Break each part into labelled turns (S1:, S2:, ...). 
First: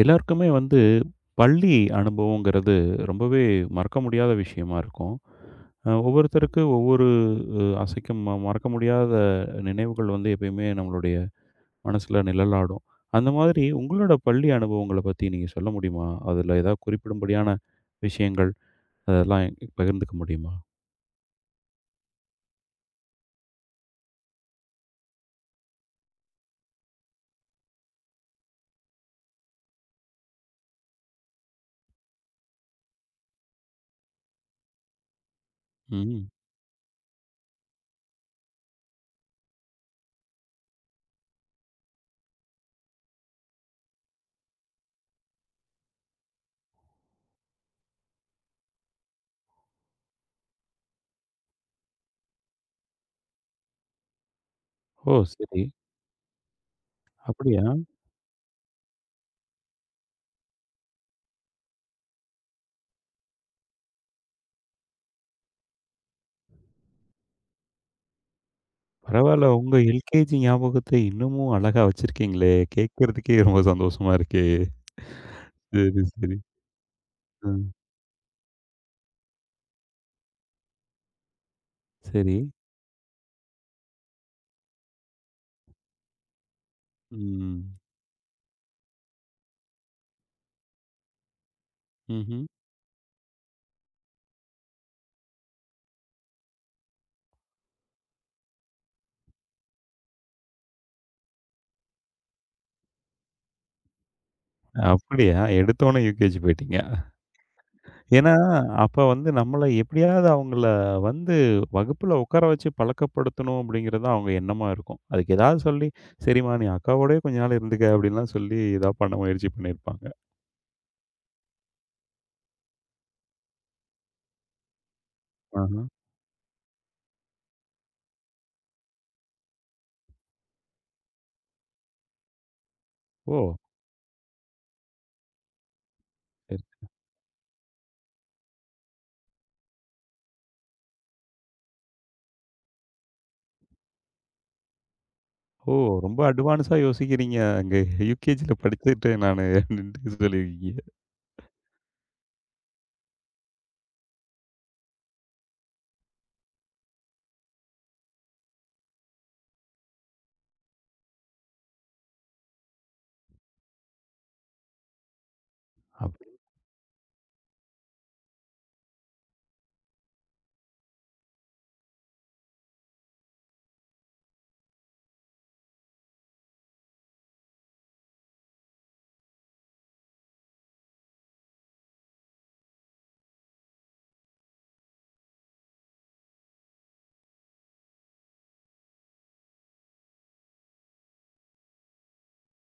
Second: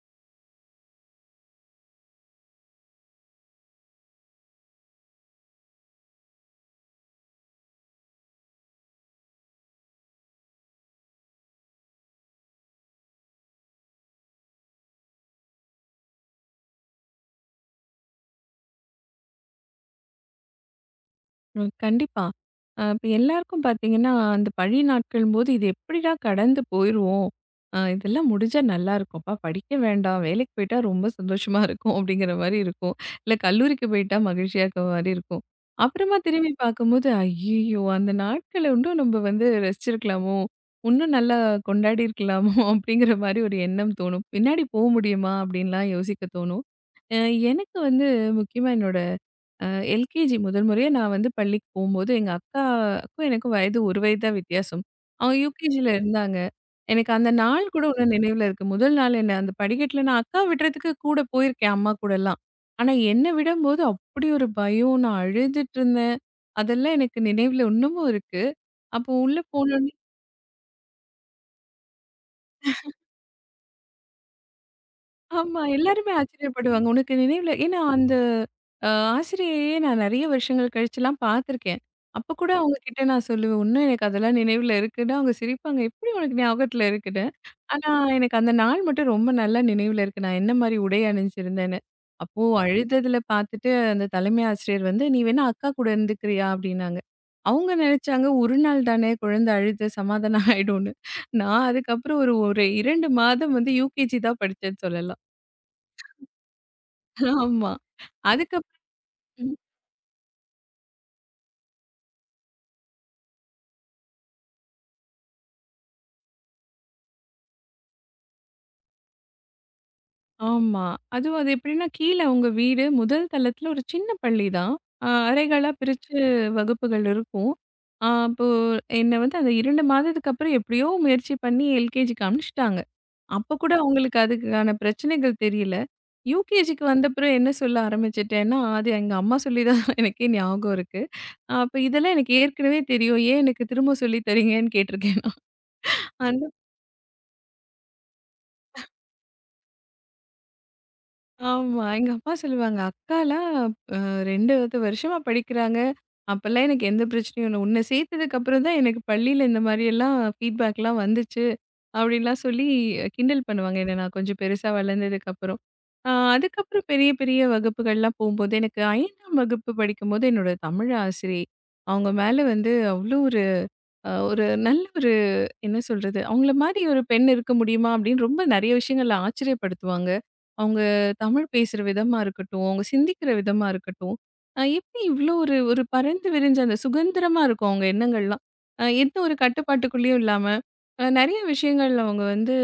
S1: எல்லாருக்குமே வந்து பள்ளி அனுபவங்கிறது ரொம்பவே மறக்க முடியாத விஷயமா இருக்கும். ஒவ்வொருத்தருக்கு ஒவ்வொரு அசைக்கும் மறக்க முடியாத நினைவுகள் வந்து எப்பயுமே நம்மளுடைய மனசுல நிழலாடும். அந்த மாதிரி உங்களோட பள்ளி அனுபவங்கள பத்தி நீங்க சொல்ல முடியுமா? அதுல ஏதாவது குறிப்பிடும்படியான விஷயங்கள், அதெல்லாம் என்கிட்ட பகிர்ந்துக்க முடியுமா?
S2: ம். கண்டிப்பா. இப்ப எல்லாருக்கும் பார்த்தீங்கன்னா, அந்த பள்ளி நாட்கள்ம்போது, இது எப்படிடா கடந்து போயிருவோம். இதெல்லாம் முடிஞ்சா நல்லாயிருக்கும். அப்பா படிக்க வேண்டாம். வேலைக்கு போயிட்டா ரொம்ப சந்தோஷமா இருக்கும். அப்படிங்கிற மாரி இருக்கும். இல்ல கல்லூரிக்கு போயிட்டா மகிழ்ச்சியா இருக்க மாரி இருக்கும். அப்புறமா
S1: ம்.
S2: திரும்பி பார்க்கும்போது, ஐய்யய்யோ! அந்த நாட்கள இன்னும் நம்ம வந்து ரசிச்சிருக்கலாமோ! இன்னும் நல்லா கொண்டாடி இருக்கலாமோ! அப்படிங்கிற மாரி ஒரு எண்ணம் தோணும். பின்னாடி போ முடியுமா? அப்படின்லாம் யோசிக்க தோணும். அ எனக்கு வந்து முக்கியமா என்னோட எல்கேஜி முதல் முறையா நான் வந்து பள்ளிக்கு போம்போது, எங்க அக்காக்கும் எனக்கும் வயது 1 வயது தான் வித்தியாசம்.
S1: ஓ!
S2: அவங்க
S1: சரி.
S2: யுகேஜில இருந்தாங்க. எனக்கு அந்த
S1: அப்படியா?
S2: நாள் கூட இன்னும் நினைவுல இருக்கு. முதல் நாள் என்ன அந்த படிக்கட்டில நான் அக்காவ விடுறதுக்கு கூட போயிருக்கேன் அம்மா கூடலாம். ஆனா என்ன விடும்போது அப்படி ஒரு பயம். நான் அழுதுட்டு இருந்தேன். அதெல்லாம் எனக்கு நினைவுல இன்னமும் இருக்கு. அப்போ உள்ள
S1: பரவால்ல. உங்க
S2: போனோன
S1: எல்கேஜி ஞாபகத்த இன்னமும் அழகா வச்சிருக்கீங்களே! கேட்கறதுக்கே ரொம்ப சந்தோஷமா இருக்கே!
S2: ஆமா.
S1: சரி,
S2: எல்லாருமே
S1: சரி.
S2: ஆச்சரியப்படுவாங்க. உனக்கு
S1: அ.
S2: நினைவுல ஏன்னா அந்த அ ஆசிரியையே நான் நெறைய வருஷங்கள் கழிச்சுலாம் பார்த்துருக்கேன். அப்ப
S1: சரி.
S2: கூட அவங்க கிட்ட நான் சொல்லுவேன், "இன்னும் எனக்கு அதெல்லாம் நினைவுல இருக்குன்னா." அவங்க சிரிப்பாங்க, "எப்படி உனக்கு ஞாபகத்துல இருக்குன்னு?"
S1: ம்.
S2: ஆனா எனக்கு அந்த நாள் மட்டும் ரொம்ப நல்லா நினைவுல இருக்கு. நான் என்ன மாரி உடை அணிஞ்சிருந்தேன்னு.
S1: ம்ஹ்ம்.
S2: அப்போ அழுததுல பார்த்துட்டு அந்த தலைமை ஆசிரியர் வந்து, "நீ வேணா அக்கா கூட இருந்துக்கிறியா?" அப்படின்னாங்க. அவங்க நெனைச்சாங்க, "ஒரு நாள் தானே குழந்தை அழுது சமாதானம் ஆயிடும்ன்னு." நான் அதுக்கப்புறம் ஒரு ஒரு 2 மாதம் வந்து யுகேஜி தான் படிச்சேன்னு சொல்லலாம்.
S1: அப்படியா? எடுத்தோனே யுகேஜி போயிட்டீங்க.
S2: ஆமா.
S1: ஏன்னா,
S2: அதுக்கப்புறம்
S1: அப்ப வந்து நம்மள எப்படியாவது அவங்கள வந்து வகுப்புல உட்கார வச்சு பழக்கப்படுத்தணும் அப்படிங்கிறது தான் அவங்க எண்ணமா இருக்கும். அதுக்கு ஏதாவது சொல்லி, "சரிம்மா நீ அக்காவோடயே கொஞ்ச நாள் இருந்துக்க" அப்படின்லாம் சொல்லி ஏதா பண்ண முயற்சி பண்ணியிருப்பாங்க.
S2: ஆமா. அதுவும் அது எப்படின்னா, கீழ உங்க வீடு முதல் தளத்துல ஒரு சின்ன பள்ளிதான். அறைகளா
S1: ஆஹ.
S2: பிரிச்சு வகுப்புகள் இருக்கும். அப்போ என்ன வந்து அந்த 2 மாதத்துக்கு அப்புறம் எப்படியோ முயற்சி பண்ணி எல்கேஜிக்கு அனுப்பிச்சுட்டாங்க. அப்ப
S1: ஓ!
S2: கூட அவங்களுக்கு அதுக்கான பிரச்சனைகள் தெரியல.
S1: சரி.
S2: யூகேஜிக்கு வந்தப்புறம் என்ன சொல்ல ஆரம்பிச்சுட்டேன்னா, அது எங்க அம்மா சொல்லி தான் எனக்கே ஞாபகம் இருக்கு. அப்ப இதெல்லாம் எனக்கு ஏற்கனவே தெரியும். ஏன் எனக்கு திரும்ப சொல்லி தரீங்கன்னு கேட்டிருக்கேன்.
S1: ஓ! ரொம்ப அட்வான்ஸா யோசிக்கிறீங்க. அங்க யுகேஜில படிச்சுட்டு நானு அப்படின்ட்டு சொல்லியிருக்கீங்க.
S2: ஆமா. எங்க அப்பா சொல்லுவாங்க, "அக்காலாம் அ 2 வருஷமா படிக்கிறாங்க. அப்பலாம் எனக்கு எந்த பிரச்சனையும் இல்ல. உன்ன சேர்த்ததுக்கப்புறம் தான் எனக்கு பள்ளியில இந்த மாரியெல்லாம் ஃபீட்பேக்லாம் வந்துச்சு." அப்படின்லாம் சொல்லி கிண்டல் பண்ணுவாங்க என்ன நான் கொஞ்சம் பெருசா வளர்ந்ததுக்கப்புறம்.
S1: அப்
S2: அதுக்கப்புறம் பெரிய பெரிய வகுப்புகள்லாம் போம்போது, எனக்கு 5ஆம் வகுப்பு படிக்கும்போது என்னோட தமிழ் ஆசிரியை, அவங்க மேல வந்து அவ்வளோ ஒரு ஒரு நல்ல என்ன சொல்றது? அவங்கள மாரி ஒரு பெண் இருக்க முடியுமா? அப்படின்னு ரொம்ப நெறைய விஷயங்கள்ல ஆச்சரியப்படுத்துவாங்க. அவங்க தமிழ் பேசுற விதமா இருக்கட்டும், அவங்க சிந்திக்கிற விதமா இருக்கட்டும், எப்படி இவ்ளோ ஒரு ஒரு பரந்து விரிஞ்ச அந்த சுதந்திரமா இருக்கும் அவங்க எண்ணங்கள்லாம். எந்த ஒரு கட்டுப்பாட்டுக்குள்ளேயும் இல்லாம, நெறைய விஷயங்கள்ல அவங்க வந்து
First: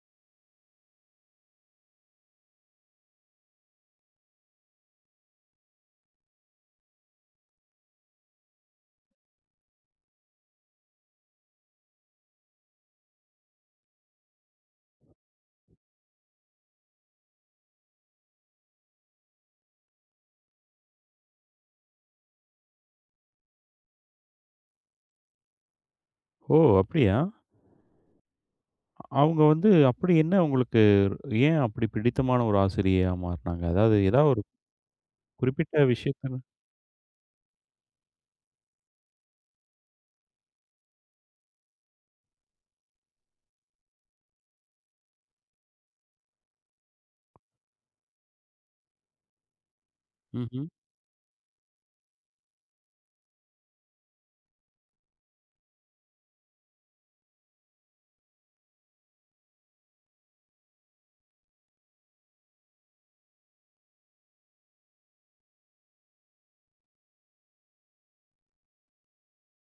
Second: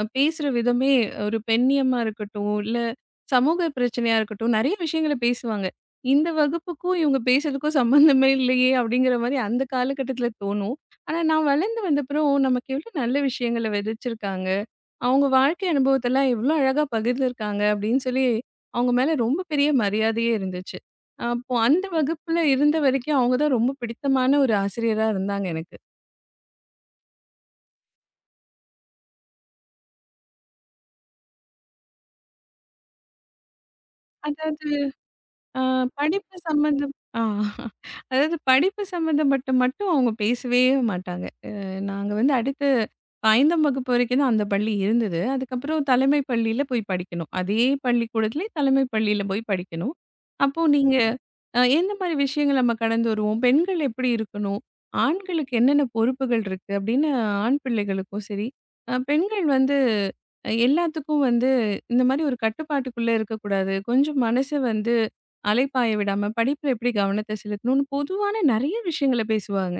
S2: பேசுற விதமே ஒரு பெண்ணியமா இருக்கட்டும், இல்ல சமூக பிரச்சனையா இருக்கட்டும், நெறைய விஷயங்கள பேசுவாங்க. இந்த வகுப்புக்கும் இவங்க பேசுறதுக்கும் சம்மந்தமே இல்லையே! அப்படிங்கிற மாரி அந்த காலகட்டத்தில தோணும். ஆனா, நான் வளர்ந்து வந்தப்புறம் நமக்கு எவ்ளோ நல்ல விஷயங்கள விதைச்சிருக்காங்க. அவங்க வாழ்க்கை அனுபவத்தெல்லாம் எவ்ளோ அழகா பகிர்ந்திருக்காங்க அப்படின்னு சொல்லி, அவங்க மேல ரொம்ப பெரிய மரியாதையே இருந்துச்சு. அப்போ அந்த வகுப்புல இருந்த வரைக்கும் அவங்க தான் ரொம்ப பிடித்தமான ஒரு ஆசிரியரா இருந்தாங்க எனக்கு.
S1: ஓ! அப்படியா? அவங்க வந்து அப்படி என்ன உங்களுக்கு ஏன் அப்படி பிடித்தமான ஒரு ஆசிரியையா மாறுனாங்க? அதாவது ஏதாவது ஒரு
S2: அதாவது ஆ
S1: குறிப்பிட்ட
S2: படிப்பு
S1: விஷயத்துல
S2: சம்மந்தம். ஆ அதாவது படிப்பு சம்மந்தப்பட்ட மட்டும் அவங்க பேசவே மாட்டாங்க. நாங்க வந்து அடுத்து 5ஆம் வகுப்பு வரைக்கும் தான் அந்த பள்ளி இருந்தது. அதுக்கப்புறம் தலைமை பள்ளியில போய் படிக்கணும். அதே பள்ளிக்கூடத்திலே தலைமை பள்ளியில போய் படிக்கணும். அப்போ
S1: ம்ஹ்ம்.
S2: நீங்க எந்த மாரி விஷயங்கள் நம்ம கடந்து வருவோம்? பெண்கள் எப்படி இருக்கணும்? ஆண்களுக்கு என்னென்ன பொறுப்புகள் இருக்கு? அப்படின்னு ஆண் பிள்ளைகளுக்கும் சரி, பெண்கள் வந்து எல்லாத்துக்கும் வந்து இந்த மாரி ஒரு கட்டுப்பாட்டுக்குள்ள இருக்கக்கூடாது. கொஞ்சம் மனசு வந்து அலைப்பாய விடாம, படிப்புல எப்படி கவனத்த செலுத்தணும்னு பொதுவான நெறைய விஷயங்கள பேசுவாங்க.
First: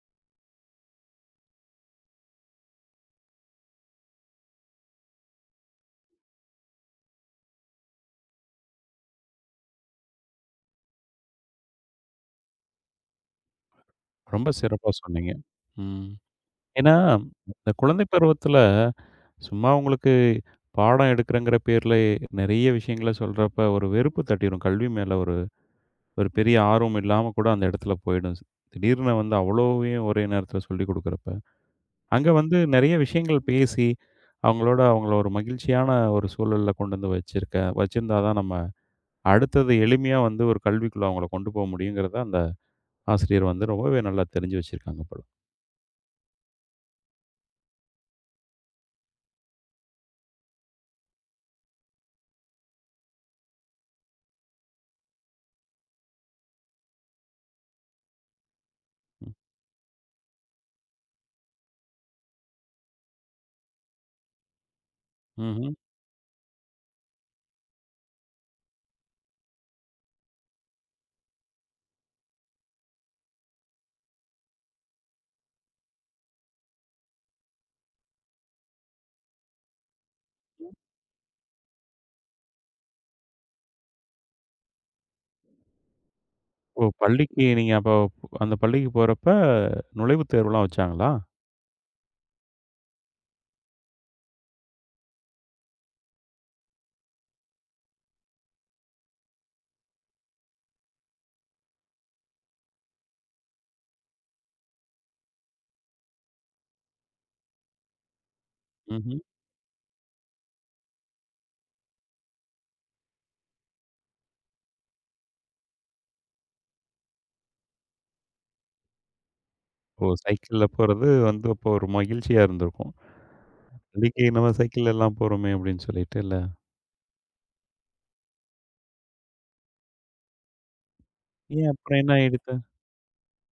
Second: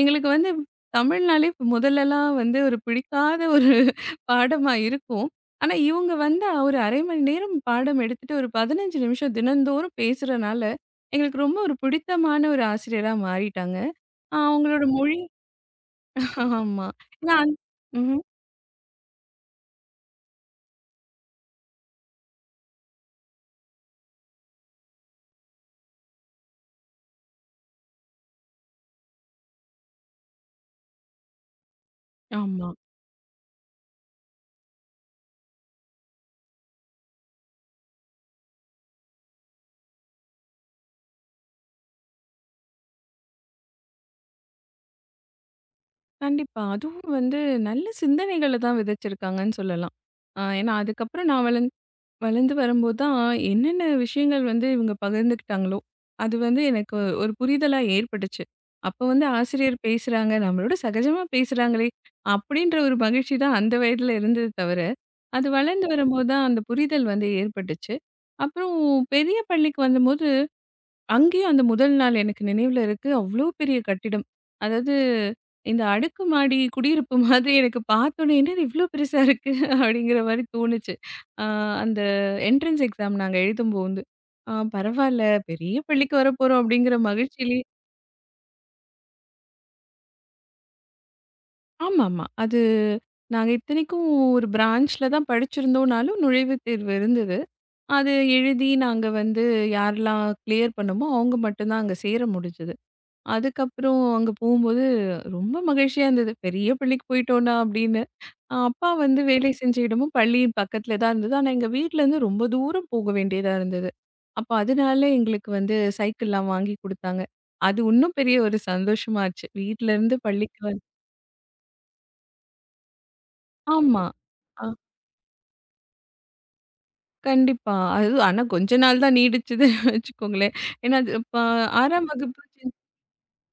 S2: எங்களுக்கு வந்து தமிழ்னாலே இப்ப முதல்லலாம் வந்து ஒரு பிடிக்காத ஒரு பாடமா இருக்கும். ஆனா, இவங்க வந்தா ஒரு 1/2 மணி நேரம் பாடம் எடுத்துட்டு ஒரு 15 நிமிஷம் தினந்தோறும் பேசுறனால, எங்களுக்கு ரொம்ப ஒரு பிடித்தமான ஒரு ஆசிரியரா மாறிட்டாங்க.
S1: ரொம்ப
S2: அவங்களோட
S1: சிறப்பா
S2: மொழி
S1: சொன்னீங்க. ம்.
S2: ஆமா.
S1: ஏன்னா,
S2: ஏன்னா
S1: இந்த குழந்தை
S2: ம்ஹ்ம்.
S1: பருவத்துல சும்மா உங்களுக்கு பாடம் எடுக்கிறேங்கிற பேர்ல நெறைய விஷயங்கள சொல்றப்ப ஒரு வெறுப்பு தட்டிரும். கல்வி மேல ஒரு ஒரு பெரிய ஆர்வம் இல்லாம கூட அந்த இடத்துல போயிடும். திடீர்னு வந்து அவ்வளவையும் ஒரே நேரத்துல சொல்லிக் குடுக்குறப்ப. அங்க வந்து
S2: ஆமா.
S1: நெறைய விஷயங்கள் பேசி, அவங்கள ஒரு மகிழ்ச்சியான ஒரு சூழல்ல கொண்டு வந்து வச்சிருந்தா தான் நம்ம அடுத்தது எளிமையா வந்து ஒரு கல்விக்குள்ள அவங்கள கொண்டு போக முடியுங்கிறத அந்த ஆசிரியர் வந்து ரொம்பவே நல்லா தெரிஞ்சு வச்சிருக்காங்க போல.
S2: கண்டிப்பா. அதுவும் வந்து நல்ல சிந்தனைகள தான் விதைச்சிருக்காங்கன்னு சொல்லலாம். ஏன்னா அதுக்கப்புறம் நான் வளர்ந்து வரும்போது தான் என்னென்ன விஷயங்கள் வந்து இவங்க பகிர்ந்துக்கிட்டாங்களோ, அது வந்து எனக்கு ஒரு புரிதலா ஏற்பட்டுச்சு. அப்போ வந்து
S1: ம்.
S2: ஆசிரியர் பேசுறாங்க, நம்மளோட சகஜமா பேசுறாங்களே! அப்படின்ற ஒரு மகிழ்ச்சி தான் அந்த வயதில இருந்தது தவிர, அது
S1: ம்ஹ்ம்.
S2: வளர்ந்து வரும்போது தான் அந்த புரிதல் வந்து ஏற்பட்டுச்சு. அப்புறம் பெரிய பள்ளிக்கு வந்தபோது அங்கேயும் அந்த முதல் நாள் எனக்கு நினைவுல இருக்கு. அவ்ளோ பெரிய கட்டிடம். அதாவது இந்த அடுக்குமாடி குடியிருப்பு மாதிரி எனக்கு பார்த்தோனே, "என்னது இவ்ளோ பெருசா இருக்கு?" அப்படிங்கிற மாரி தோணுச்சு. அ அந்த என்ட்ரன்ஸ் எக்ஸாம் நாங்க எழுதும்போது, "ஆ பரவால்ல, பெரிய பள்ளிக்கு வரப்போறோம்."
S1: ஓ!
S2: அப்படிங்கிற
S1: பள்ளிக்கு
S2: மகிழ்ச்சியிலே
S1: நீங்க அப்போ அந்த பள்ளிக்கு போறப்ப நுழைவுத் தேர்வுலாம் வச்சாங்களா?
S2: ஆமாமா. அது நாங்க இத்தனைக்கும் ஒரு பிரான்ச்ல தான் படிச்சிருந்தோம்னாலும் நுழைவுத் தேர்வு இருந்தது. அது எழுதி நாங்க வந்து யாரெல்லாம் கிளியர் பண்ணோமோ, அவங்க மட்டும் தான் அங்க சேர முடிஞ்சது. அதுக்கப்புறம் அங்க போகும்போது ரொம்ப மகிழ்ச்சியா இருந்தது. பெரிய பள்ளிக்கு போயிட்டோம்டா அப்படின்னு. அப்பா
S1: ம்ஹ்ம்.
S2: வந்து வேலை செஞ்ச இடமும் பள்ளியும் பக்கத்துல தான் இருந்தது. ஆனா எங்க வீட்லருந்து ரொம்ப தூரம் போக வேண்டியதா இருந்தது. அப்ப அதனால எங்களுக்கு வந்து சைக்கிள்லாம் வாங்கி குடுத்தாங்க. அது இன்னும் பெரிய ஒரு சந்தோஷமாச்சு.
S1: ஓ!
S2: வீட்லருந்து பள்ளிக்கு
S1: சைக்கிள்ல
S2: வந்து
S1: போறது வந்து அப்போ ஒரு மகிழ்ச்சியா இருந்திருக்கும்.
S2: ஆமா.
S1: பள்ளிக்கு நம்ம
S2: அ
S1: சைக்கிள்ல எல்லாம் போறோமே அப்படின்னு சொல்லிட்டு இல்ல.
S2: கண்டிப்பா. அது ஆனா கொஞ்ச நாள் தான் நீடிச்சதுன்னு வச்சுக்கோங்களேன். ஏன்னா அது இப்ப
S1: ஏன் அப்புறம்
S2: 6ஆம்
S1: என்ன
S2: வகுப்பு
S1: ஆயிடுத்து?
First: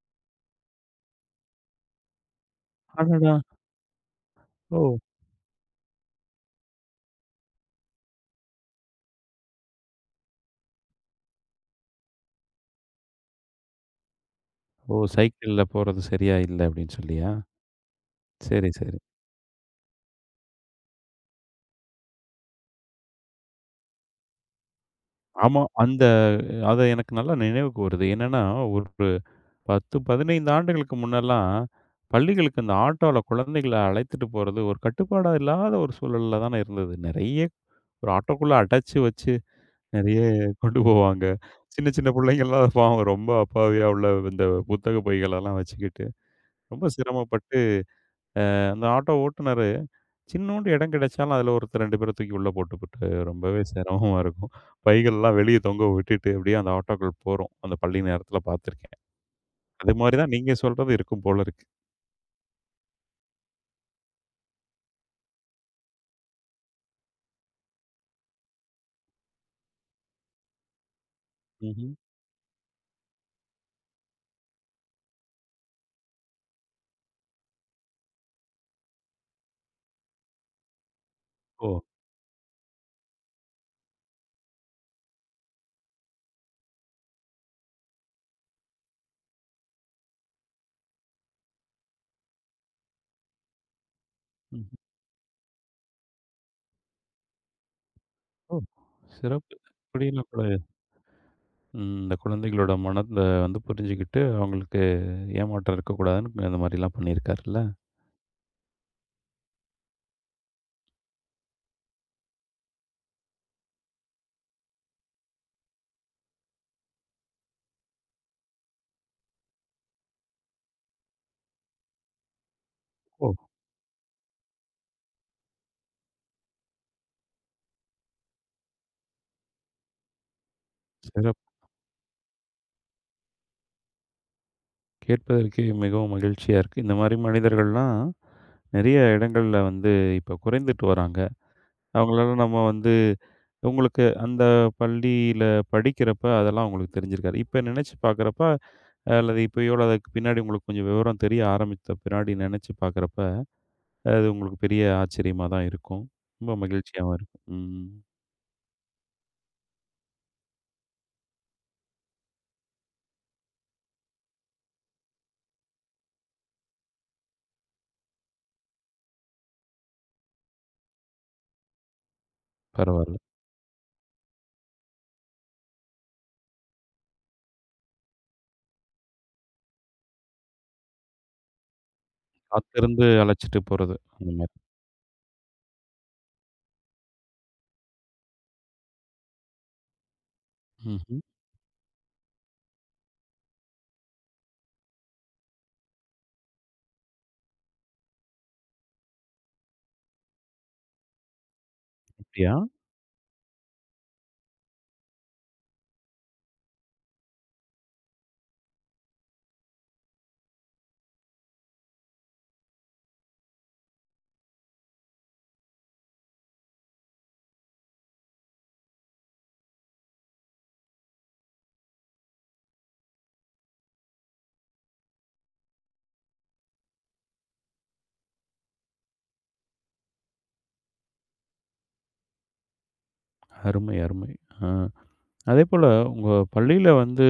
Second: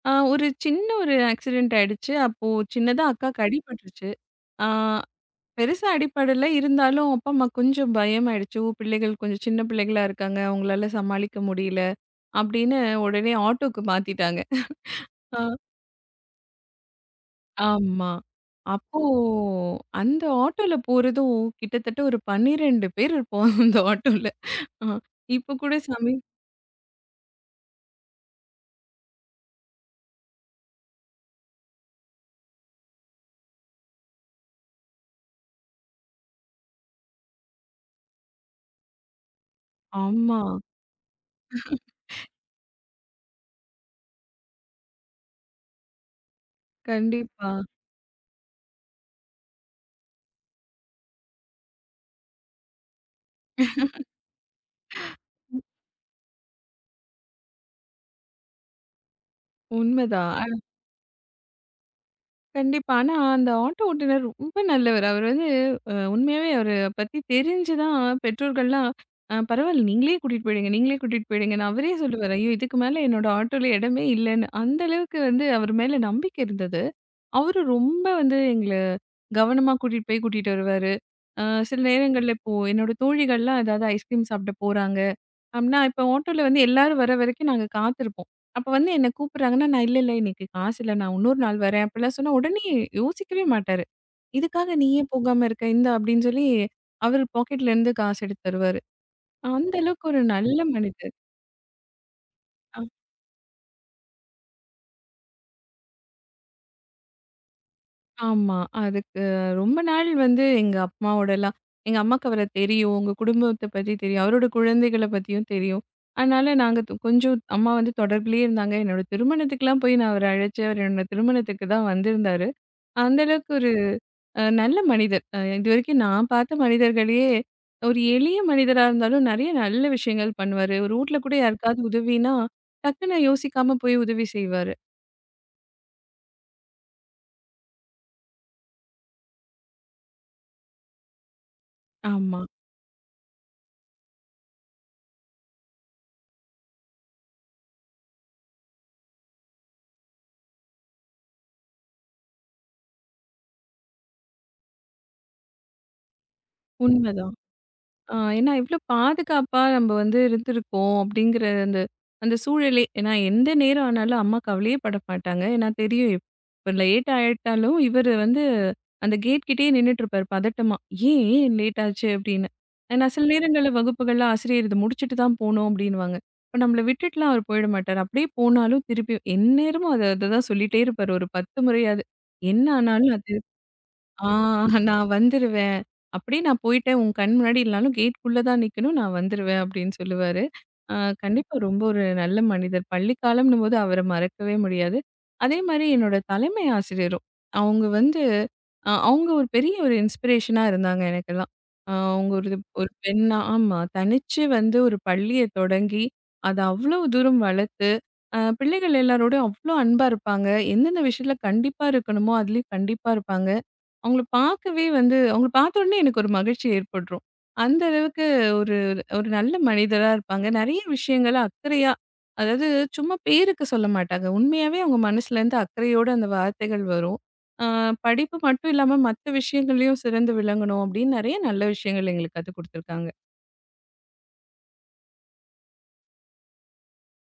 S2: ஒரு சின்ன ஒரு ஆக்சிடென்ட் ஆயிடுச்சு. அப்போ சின்னதா
S1: அடடா!
S2: அக்காக்கு அடிபட்டுருச்சு. ஆ
S1: ஓ!
S2: பெருசா அடிப்படல. இருந்தாலும் அப்பா, அம்மா கொஞ்சம் பயமாயிடுச்சு. "ஓ! பிள்ளைகள் கொஞ்சம் சின்ன பிள்ளைகளா இருக்காங்க. அவங்களால சமாளிக்க முடியல." அப்படின்னு உடனே ஆட்டோக்கு மாத்திட்டாங்க.
S1: ஓ!
S2: அ
S1: சைக்கிள்ல போறது சரியா இல்ல அப்படின்னு சொல்லியா?
S2: ஆமா.
S1: சரி, சரி.
S2: அப்போ அந்த ஆட்டோல போறதும் கிட்டத்தட்ட ஒரு 12 பேர் இருப்போம் அந்த ஆட்டோல. அ இப்ப
S1: ஆமா.
S2: கூட
S1: அது எனக்கு நல்லா நினைவுக்கு வருது. என்னன்னா, ஒரு 10, 15 ஆண்டுகளுக்கு முன்னலாம், பள்ளிகளுக்கு இந்த ஆட்டோல குழந்தைகள அழைத்துட்டு போறது ஒரு கட்டுப்பாடா இல்லாத ஒரு சூழல்ல தானே இருந்தது. நெறைய ஒரு ஆட்டோக்குள்ள அடைச்சு வச்சு நெறைய
S2: ஆமா.
S1: கொண்டு போவாங்க. சின்ன சின்ன புள்ளைங்கலாம் பாவம் ரொம்ப அப்பாவியா உள்ள இந்த புத்தக பைகளெல்லாம் வச்சுக்கிட்டு, ரொம்ப
S2: கண்டிப்பா.
S1: சிரமப்பட்டு அந்த ஆட்டோ ஓட்டுனரு, சின்னூண்டு இடம் கிடைச்சாலும் அதில ஒருத்தர் 2 பேர தூக்கி உள்ள போட்டுப்புட்டு ரொம்பவே சிரமமா இருக்கும். பைகள்லாம் வெளிய தொங்க விட்டுட்டு அப்படியே அந்த ஆட்டோக்கள் போரும். அந்த பள்ளி நேரத்தில பார்த்துருக்கேன். அது மாரி தான் நீங்க
S2: உண்மதான்.
S1: சொல்றது இருக்கும் போல இருக்கு.
S2: கண்டிப்பா. ஆனா, அந்த ஆட்டோ ஓட்டுநர் ரொம்ப நல்லவரு. அவரு வந்து உண்மையாவே அவர பத்தி தெரிஞ்சு தான் பெற்றோர்கள்லாம், பரவால்ல நீங்களே கூட்டிட்டு போயிடுங்க, நீங்களே கூட்டிட்டு போயிடுங்கன்னு"
S1: ம்ஹ்ம்.
S2: அவரே சொல்லுவாரு. ஐயோ! இதுக்கு மேல என்னோட ஆட்டோல இடமே இல்லன்னு. அந்த அளவுக்கு வந்து அவர் மேல நம்பிக்கை இருந்தது. அவரு ரொம்ப வந்து எங்கள கவனமா கூட்டிட்டு போய் கூட்டிட்டு வருவாரு. அ
S1: ஓ!
S2: சில நேரங்கள்ல இப்போ என்னோட தோழிகள்லாம் ஏதாவது ஐஸ்கிரீம் சாப்பிட போறாங்க. அப்டின்னா, இப்ப ஆட்டோல வந்து எல்லாரும் வர வரைக்கும் நாங்க காத்திருப்போம். அப்ப வந்து என்ன கூப்பிடுறாங்கன்னா, நான் இல்ல, இல்ல இன்னைக்கு காசு இல்ல. நான் இன்னொரு நாள் வரேன் அப்டிலாம் சொன்னா, உடனே யோசிக்கவே மாட்டாரு. இதுக்காக
S1: ம்ஹ்ம்.
S2: நீ ஏன் போகாம இருக்க? இந்தா அப்டின்னு சொல்லி அவரு பாக்கெட்லேருந்து காசு எடுத்து
S1: ஓ!
S2: தருவாரு.
S1: சிறப்பு.
S2: அந்த அளவுக்கு ஒரு
S1: இப்படிலாம் கூட
S2: நல்ல மனிதர்.
S1: ம். இந்த குழந்தைகளோட
S2: அ
S1: மனத வந்து புரிஞ்சுகிட்டு, அவங்களுக்கு ஏமாற்றம் இருக்கக்கூடாதுன்னு அந்த மாரிலாம் பண்ணியிருக்காருல்ல.
S2: ஆமா. அதுக்கு ரொம்ப நாள் வந்து எங்க அம்மாவோடலாம் எங்க அம்மாக்கு அவர தெரியும். உங்க குடும்பத்த பத்தி தெரியும். அவரோட குழந்தைகள பத்தியும் தெரியும். அதனால நாங்க கொஞ்சம் அம்மா வந்து தொடர்பிலேயே இருந்தாங்க. என்னோட திருமணத்துக்குலாம் போய் நான் அவர அழைச்சு, அவர் என்னோட திருமணத்துக்கு தான் வந்திருந்தாரு. அந்த
S1: ஓ!
S2: அளவுக்கு ஒரு நல்ல மனிதர். இதுவரைக்கும் நான் பார்த்த மனிதர்கள்லயே, ஒரு எளிய மனிதரா இருந்தாலும் நெறைய நல்ல விஷயங்கள் பண்ணுவாரு. ரோட்ல கூட
S1: சிறப்பு.
S2: யாருக்காவது உதவின்னா, டக்குன்னு யோசிக்காம போய் உதவி செய்வாரு.
S1: கேட்பதற்கே மிகவும் மகிழ்ச்சியா இருக்கு. இந்த மாரி மனிதர்கள்லாம் நெறைய இடங்கள்ல வந்து இப்ப குறைந்துட்டு வராங்க. அவங்களால
S2: ஆமா.
S1: நம்ம வந்து உங்களுக்கு அந்த பள்ளியில படிக்கிறப்ப அதெல்லாம் உங்களுக்கு தெரிஞ்சிருக்காது. இப்ப நினைச்சு பார்க்குறப்ப, அல்லது இப்பயோ அல்லது அதுக்கு பின்னாடி உங்களுக்கு கொஞ்சம் விவரம் தெரிய ஆரம்பித்த பின்னாடி நினைச்சு பார்க்குறப்ப, அது உங்களுக்கு பெரிய ஆச்சரியமா தான் இருக்கும். ரொம்ப மகிழ்ச்சியாவும்
S2: உண்மதான்.
S1: இருக்கும். ம்.
S2: ஏன்னா எவ்வளோ பாதுகாப்பா நம்ம வந்து இருந்திருக்கோம் அப்படிங்கிற அந்த அந்த சூழலே ஏன்னா எந்த நேரம் ஆனாலும் அம்மா கவலையே பட மாட்டாங்க ஏன்னா தெரியும் இப்போ லேட் ஆயிட்டாலும் இவர் வந்து அந்த கேட் கிட்டயே நின்றுட்டு இருப்பாரு பதட்டமா ஏன் ஏன் லேட் ஆச்சு அப்படின்னு. ஏன்னா
S1: பரவால்ல.
S2: சில நேரங்களில் வகுப்புகள்ல ஆசிரியர் இது முடிச்சுட்டு தான் போகணும் அப்படின்வாங்க. இப்போ நம்மளை விட்டுட்டுலாம் அவர் போயிட மாட்டார். அப்படியே போனாலும் திருப்பி எந்நேரமும் அதை அதை தான் சொல்லிட்டே இருப்பார் ஒரு 10 முறையாவது. என்ன
S1: காத்திருந்து
S2: ஆனாலும்
S1: அழைச்சிட்டு போறது.
S2: ஆ
S1: அந்த மாரி.
S2: நான் வந்துருவேன். அப்படியே நான் போயிட்டேன். உன் கண் முன்னாடி இல்லனாலும் கேட்குள்ள தான் நிக்கணும். நான் வந்துருவேன் அப்படின்னு சொல்லுவாரு. அ
S1: ம்ஹ்ம்.
S2: கண்டிப்பா ரொம்ப ஒரு நல்ல மனிதர். பள்ளி காலம்னும்போது அவர மறக்கவே முடியாது. அதே மாரி என்னோட தலைமை ஆசிரியரும். அவங்க வந்து அவங்க ஒரு பெரிய ஒரு இன்ஸ்பிரேஷனா இருந்தாங்க எனக்கெல்லாம். அவங்க ஒரு
S1: அப்படியா?
S2: ஒரு பெண்ணா ஆமா. தனிச்சு வந்து ஒரு பள்ளிய தொடங்கி, அத அவ்வளோ தூரம் வளர்த்து, பிள்ளைகள் எல்லாரோடையும் அவ்வளோ அன்பா இருப்பாங்க. எந்தெந்த விஷயத்துல கண்டிப்பா இருக்கணுமோ, அதுலயும் கண்டிப்பா இருப்பாங்க. அவங்கள பார்க்கவே வந்து அவங்கள பார்த்த உடனே எனக்கு ஒரு மகிழ்ச்சி ஏற்பட்டுரும். அந்த அளவுக்கு ஒரு ஒரு நல்ல மனிதரா இருப்பாங்க. நெறைய விஷயங்கள அக்கறையா அதாவது சும்மா பேருக்கு சொல்ல மாட்டாங்க. உண்மையாவே அவங்க மனசுலேருந்து அக்கறையோட அந்த வார்த்தைகள் வரும். அ படிப்பு மட்டும் இல்லாம மத்த விஷயங்கள்லயும் சிறந்து விளங்கணும் அப்படின்னு நெறைய நல்ல விஷயங்கள் எங்களுக்கு கத்துக் குடுத்துருக்காங்க.
S1: அருமை, அருமை. ஆ. அதேபோல உங்க பள்ளியில வந்து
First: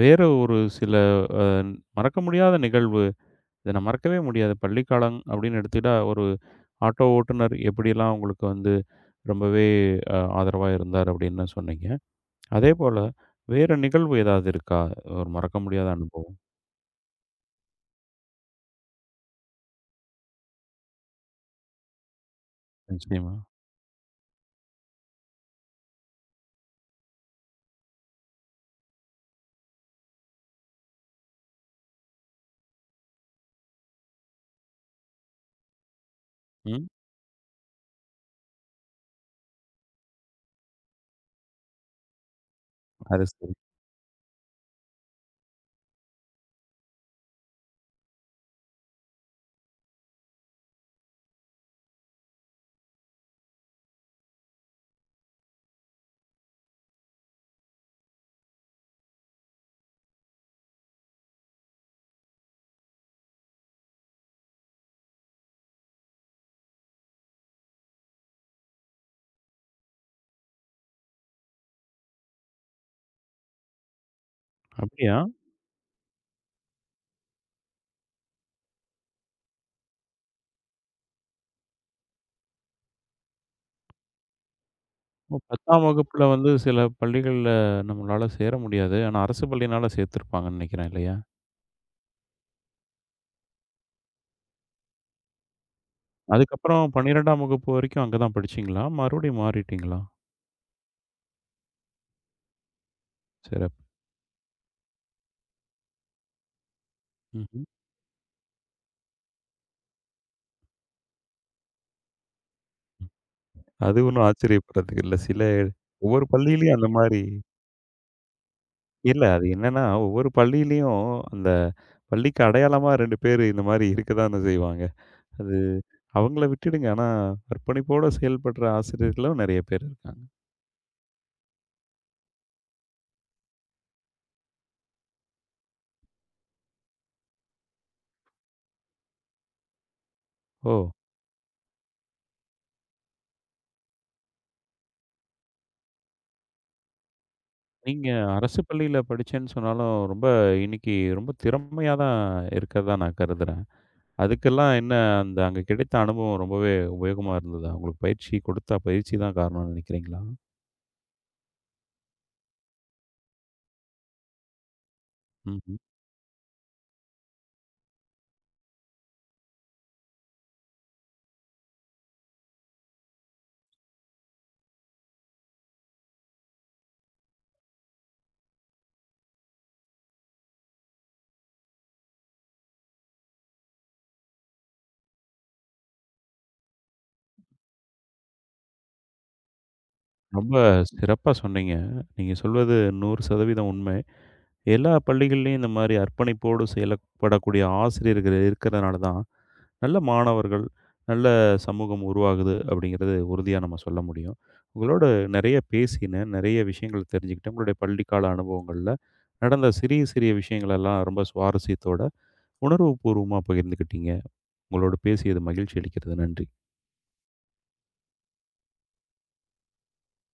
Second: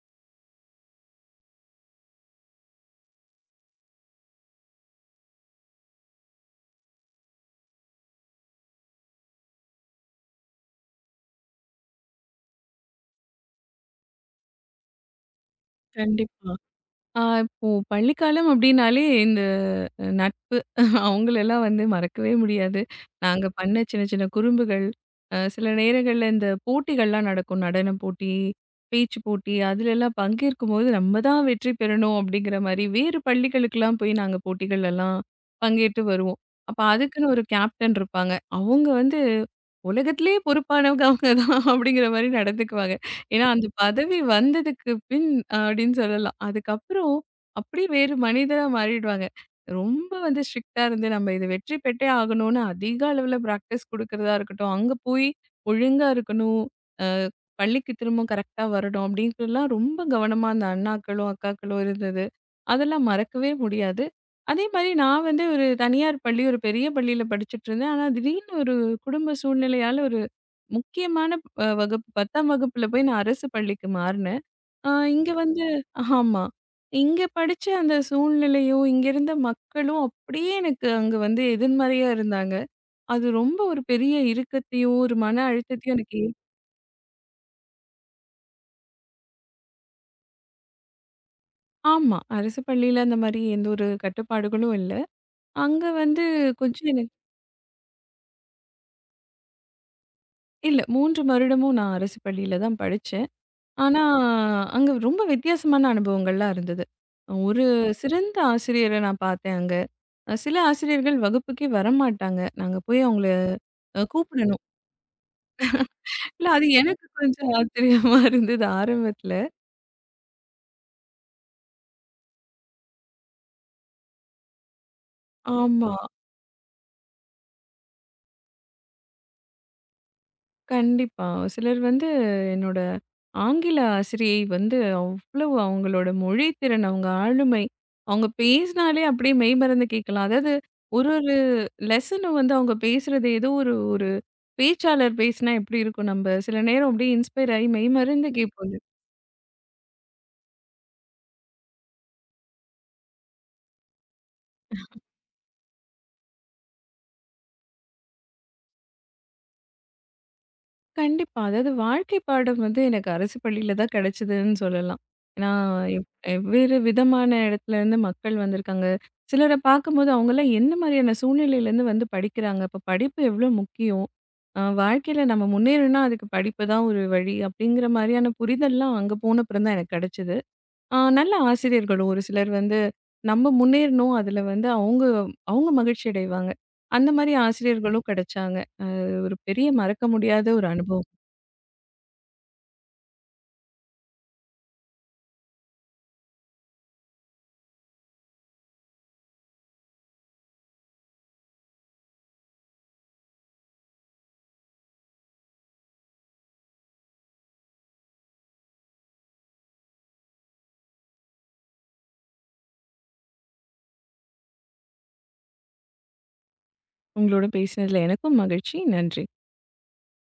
S1: வேற ஒரு சில அ மறக்க முடியாத நிகழ்வு இத நான் மறக்கவே முடியாது. பள்ளிக்காலம் அப்படின்னு எடுத்துக்கிட்டா, ஒரு ஆட்டோ ஓட்டுநர் எப்படியெல்லாம் உங்களுக்கு வந்து ரொம்பவே ஆதரவா இருந்தார் அப்படின்னு சொன்னீங்க. அதேபோல வேற நிகழ்வு ஏதாவது இருக்கா? ஒரு மறக்க முடியாத அனுபவம்.
S2: கண்டிப்பா. இப்போ பள்ளிக்காலம் அப்படின்னாலே இந்த நட்பு அவங்களெல்லாம் வந்து மறக்கவே முடியாது.
S1: நிச்சயமா.
S2: நாங்க பண்ண சின்ன சின்ன குறும்புகள், சில நேரங்கள்ல இந்த போட்டிகள்லாம் நடக்கும். நடனப் போட்டி, பேச்சு போட்டி அதுலலாம் பங்கேற்கும்போது நம்ம தான் வெற்றி பெறணும் அப்படிங்கிற மாரி வேறு பள்ளிகளுக்கெல்லாம் போய் நாங்க போட்டிகள்லலாம் பங்கேற்று வருவோம். அப்ப
S1: ம்.
S2: அதுக்குன்னு ஒரு கேப்டன் இருப்பாங்க. அவங்க வந்து உலகத்திலேயே பொறுப்பானவங்க அவங்க தான் அப்படிங்கிற மாரி நடந்துக்குவாங்க.
S1: அது
S2: ஏன்னா
S1: சரி.
S2: அந்த பதவி வந்ததுக்கு பின் அப்படின்னு சொல்லலாம். அதுக்கப்புறம் அப்படியே வேறு மனிதரா மாறிடுவாங்க. ரொம்ப வந்து ஸ்ட்ரிக்ட்டா இருந்து நம்ம இது வெற்றி பெற்றே ஆகணும்னு அதிக அளவுல பிராக்டிஸ் குடுக்கறதா இருக்கட்டும், அங்க போய் ஒழுங்கா இருக்கணும், அ பள்ளிக்கு திரும்ப கரெக்ட்டா வரணும் அப்படின்ட்டுலாம் ரொம்ப கவனமா அந்த அண்ணாக்களும், அக்காக்களும் இருந்தது. அதெல்லாம் மறக்கவே முடியாது. அதே மாரி நான் வந்து ஒரு தனியார் பள்ளி, ஒரு பெரிய பள்ளியில படிச்சுட்டு இருந்தேன். ஆனா திடீர்னு ஒரு குடும்ப சூழ்நிலையால ஒரு முக்கியமான அ வகுப்பு 10ஆம் வகுப்புல போய் நான் அரசு பள்ளிக்கு மாறுனேன்.
S1: அப்படியா?
S2: இங்க வந்து ஆமா. இங்க படிச்ச அந்த சூழ்நிலையும், இங்க இருந்த மக்களும் அப்படியே எனக்கு அங்க வந்து எதிர்மறையா இருந்தாங்க. அது ரொம்ப ஒரு பெரிய இறுக்கத்தையும், ஒரு
S1: ஓ
S2: மன
S1: 10ஆம்
S2: அழுத்தத்தையும் எனக்கு
S1: வகுப்புல வந்து சில பள்ளிகள்ல நம்மளால சேர முடியாது. ஆனா அரசு பள்ளியினால சேர்த்துருப்பாங்கன்னு நினைக்கிறேன் இல்லையா?
S2: ஆமா. அரசு பள்ளியில அந்த மாரி எந்த ஒரு கட்டுப்பாடுகளும் இல்ல. அங்க வந்து கொஞ்சம்
S1: அதுக்கப்புறம்
S2: எனக்கு
S1: 12ஆம் வகுப்பு வரைக்கும் அங்க தான் படிச்சீங்களா? மறுபடியும் மாறிட்டீங்களா?
S2: இல்ல 3 வருடமும் நான் அரசு பள்ளியில தான் படிச்சேன்.
S1: சிறப்பு.
S2: ஆனா, அங்க ரொம்ப வித்தியாசமான அனுபவங்கள்லாம் இருந்தது.
S1: ம்ஹ்ம்.
S2: ஒரு சிறந்த ஆசிரியர நான் பார்த்தேன் அங்க. சில ஆசிரியர்கள் வகுப்புக்கே வரமாட்டாங்க. நாங்க போய் அவங்கள
S1: அது ஒண்ணும்
S2: கூப்பிடணும்.
S1: ஆச்சரியப்படுறதுக்கு இல்ல. சில ஒவ்வொரு
S2: இல்ல அது
S1: பள்ளியிலயும் அந்த
S2: எனக்கு
S1: மாரி
S2: கொஞ்சம் ஆச்சரியமா இருந்தது
S1: இல்ல.
S2: ஆரம்பத்துல.
S1: அது என்னன்னா, ஒவ்வொரு பள்ளியிலயும் அந்த பள்ளிக்கு அடையாளமா 2 பேரு இந்த மாரி இருக்க தானே செய்வாங்க. அது
S2: ஆமா,
S1: அவங்கள விட்டுடுங்க. ஆனா, அர்ப்பணிப்போட செயல்படுற ஆசிரியர்களும் நெறைய பேர் இருக்காங்க.
S2: கண்டிப்பா. சிலர் வந்து என்னோட ஆங்கில ஆசிரியை வந்து அவ்வளவு அவங்களோட மொழி திறன், அவங்க ஆளுமை, அவங்க பேசினாலே அப்படியே மெய்மறந்து கேட்கலாம். அதாவது
S1: ஓ!
S2: ஒரு ஒரு லெசனும் வந்து அவங்க பேசுறது ஏதோ ஒரு ஒரு பேச்சாளர் பேசினா எப்படி இருக்கும் நம்ம சில நேரம் அப்படியே இன்ஸ்பயர் ஆகி
S1: நீங்க
S2: மெய்மறந்து
S1: அரசு
S2: கேட்போம்.
S1: பள்ளியில படிச்சேன்னு சொன்னாலும், ரொம்ப இன்னைக்கு ரொம்ப திறமையா தான் இருக்கிறதா நான் கருதுறேன். அதுக்கெல்லாம் என்ன அந்த அங்க கிடைத்த அனுபவம் ரொம்பவே உபயோகமா இருந்ததா? உங்களுக்கு பயிற்சி கொடுத்தா பயிற்சி தான் காரணம்னு நினைக்கிறீங்களா?
S2: கண்டிப்பா. அதாவது வாழ்க்கை பாடம் வந்து எனக்கு அரசு பள்ளியில தான் கிடைச்சதுன்னு சொல்லலாம். ஏன்னா
S1: ம்ஹ்ம்.
S2: எவ் வெவ்வேறு விதமான இடத்துலருந்து மக்கள் வந்திருக்காங்க. சிலர பார்க்கும்போது அவங்கலாம் எந்த மாதிரியான சூழ்நிலையிலேருந்து வந்து படிக்கிறாங்க. அப்ப படிப்பு எவ்ளோ முக்கியம். வாழ்க்கையில நம்ம முன்னேறணும்னா அதுக்கு படிப்பு தான் ஒரு வழி அப்படிங்கிற மாதிரியான புரிதல்லாம் அங்க போனப்புறம் தான் எனக்கு கிடைச்சது. நல்ல ஆசிரியர்களும் ஒரு சிலர் வந்து நம்ம முன்னேறணும் அதில வந்து அவங்க அவங்க மகிழ்ச்சி அடைவாங்க. அந்த மாரி ஆசிரியர்களும் கிடைச்சாங்க. அது ஒரு பெரிய மறக்க முடியாத
S1: ரொம்ப
S2: ஒரு அனுபவம்.
S1: சிறப்பா சொன்னீங்க. நீங்க சொல்வது 100% உண்மை. எல்லா பள்ளிகள்லேயும் இந்த மாதிரி அர்ப்பணிப்போடு செயல்படக்கூடிய ஆசிரியர்கள் இருக்கிறதுனால தான் நல்ல மாணவர்கள், நல்ல சமூகம் உருவாகுது அப்படிங்கிறது உறுதியா நம்ம சொல்ல முடியும். உங்களோட நிறைய பேசினேன். நிறைய விஷயங்கள் தெரிஞ்சுக்கிட்டேன். உங்களுடைய பள்ளிக்கால அனுபவங்கள்ல நடந்த சிறிய, சிறிய விஷயங்களெல்லாம் ரொம்ப சுவாரஸ்யத்தோட உணர்வுபூர்வமா பகிர்ந்துக்கிட்டீங்க. உங்களோடு பேசியது மகிழ்ச்சி அளிக்கிறது. நன்றி.
S2: உங்களோட பேசினதுல எனக்கும் மகிழ்ச்சி. நன்றி.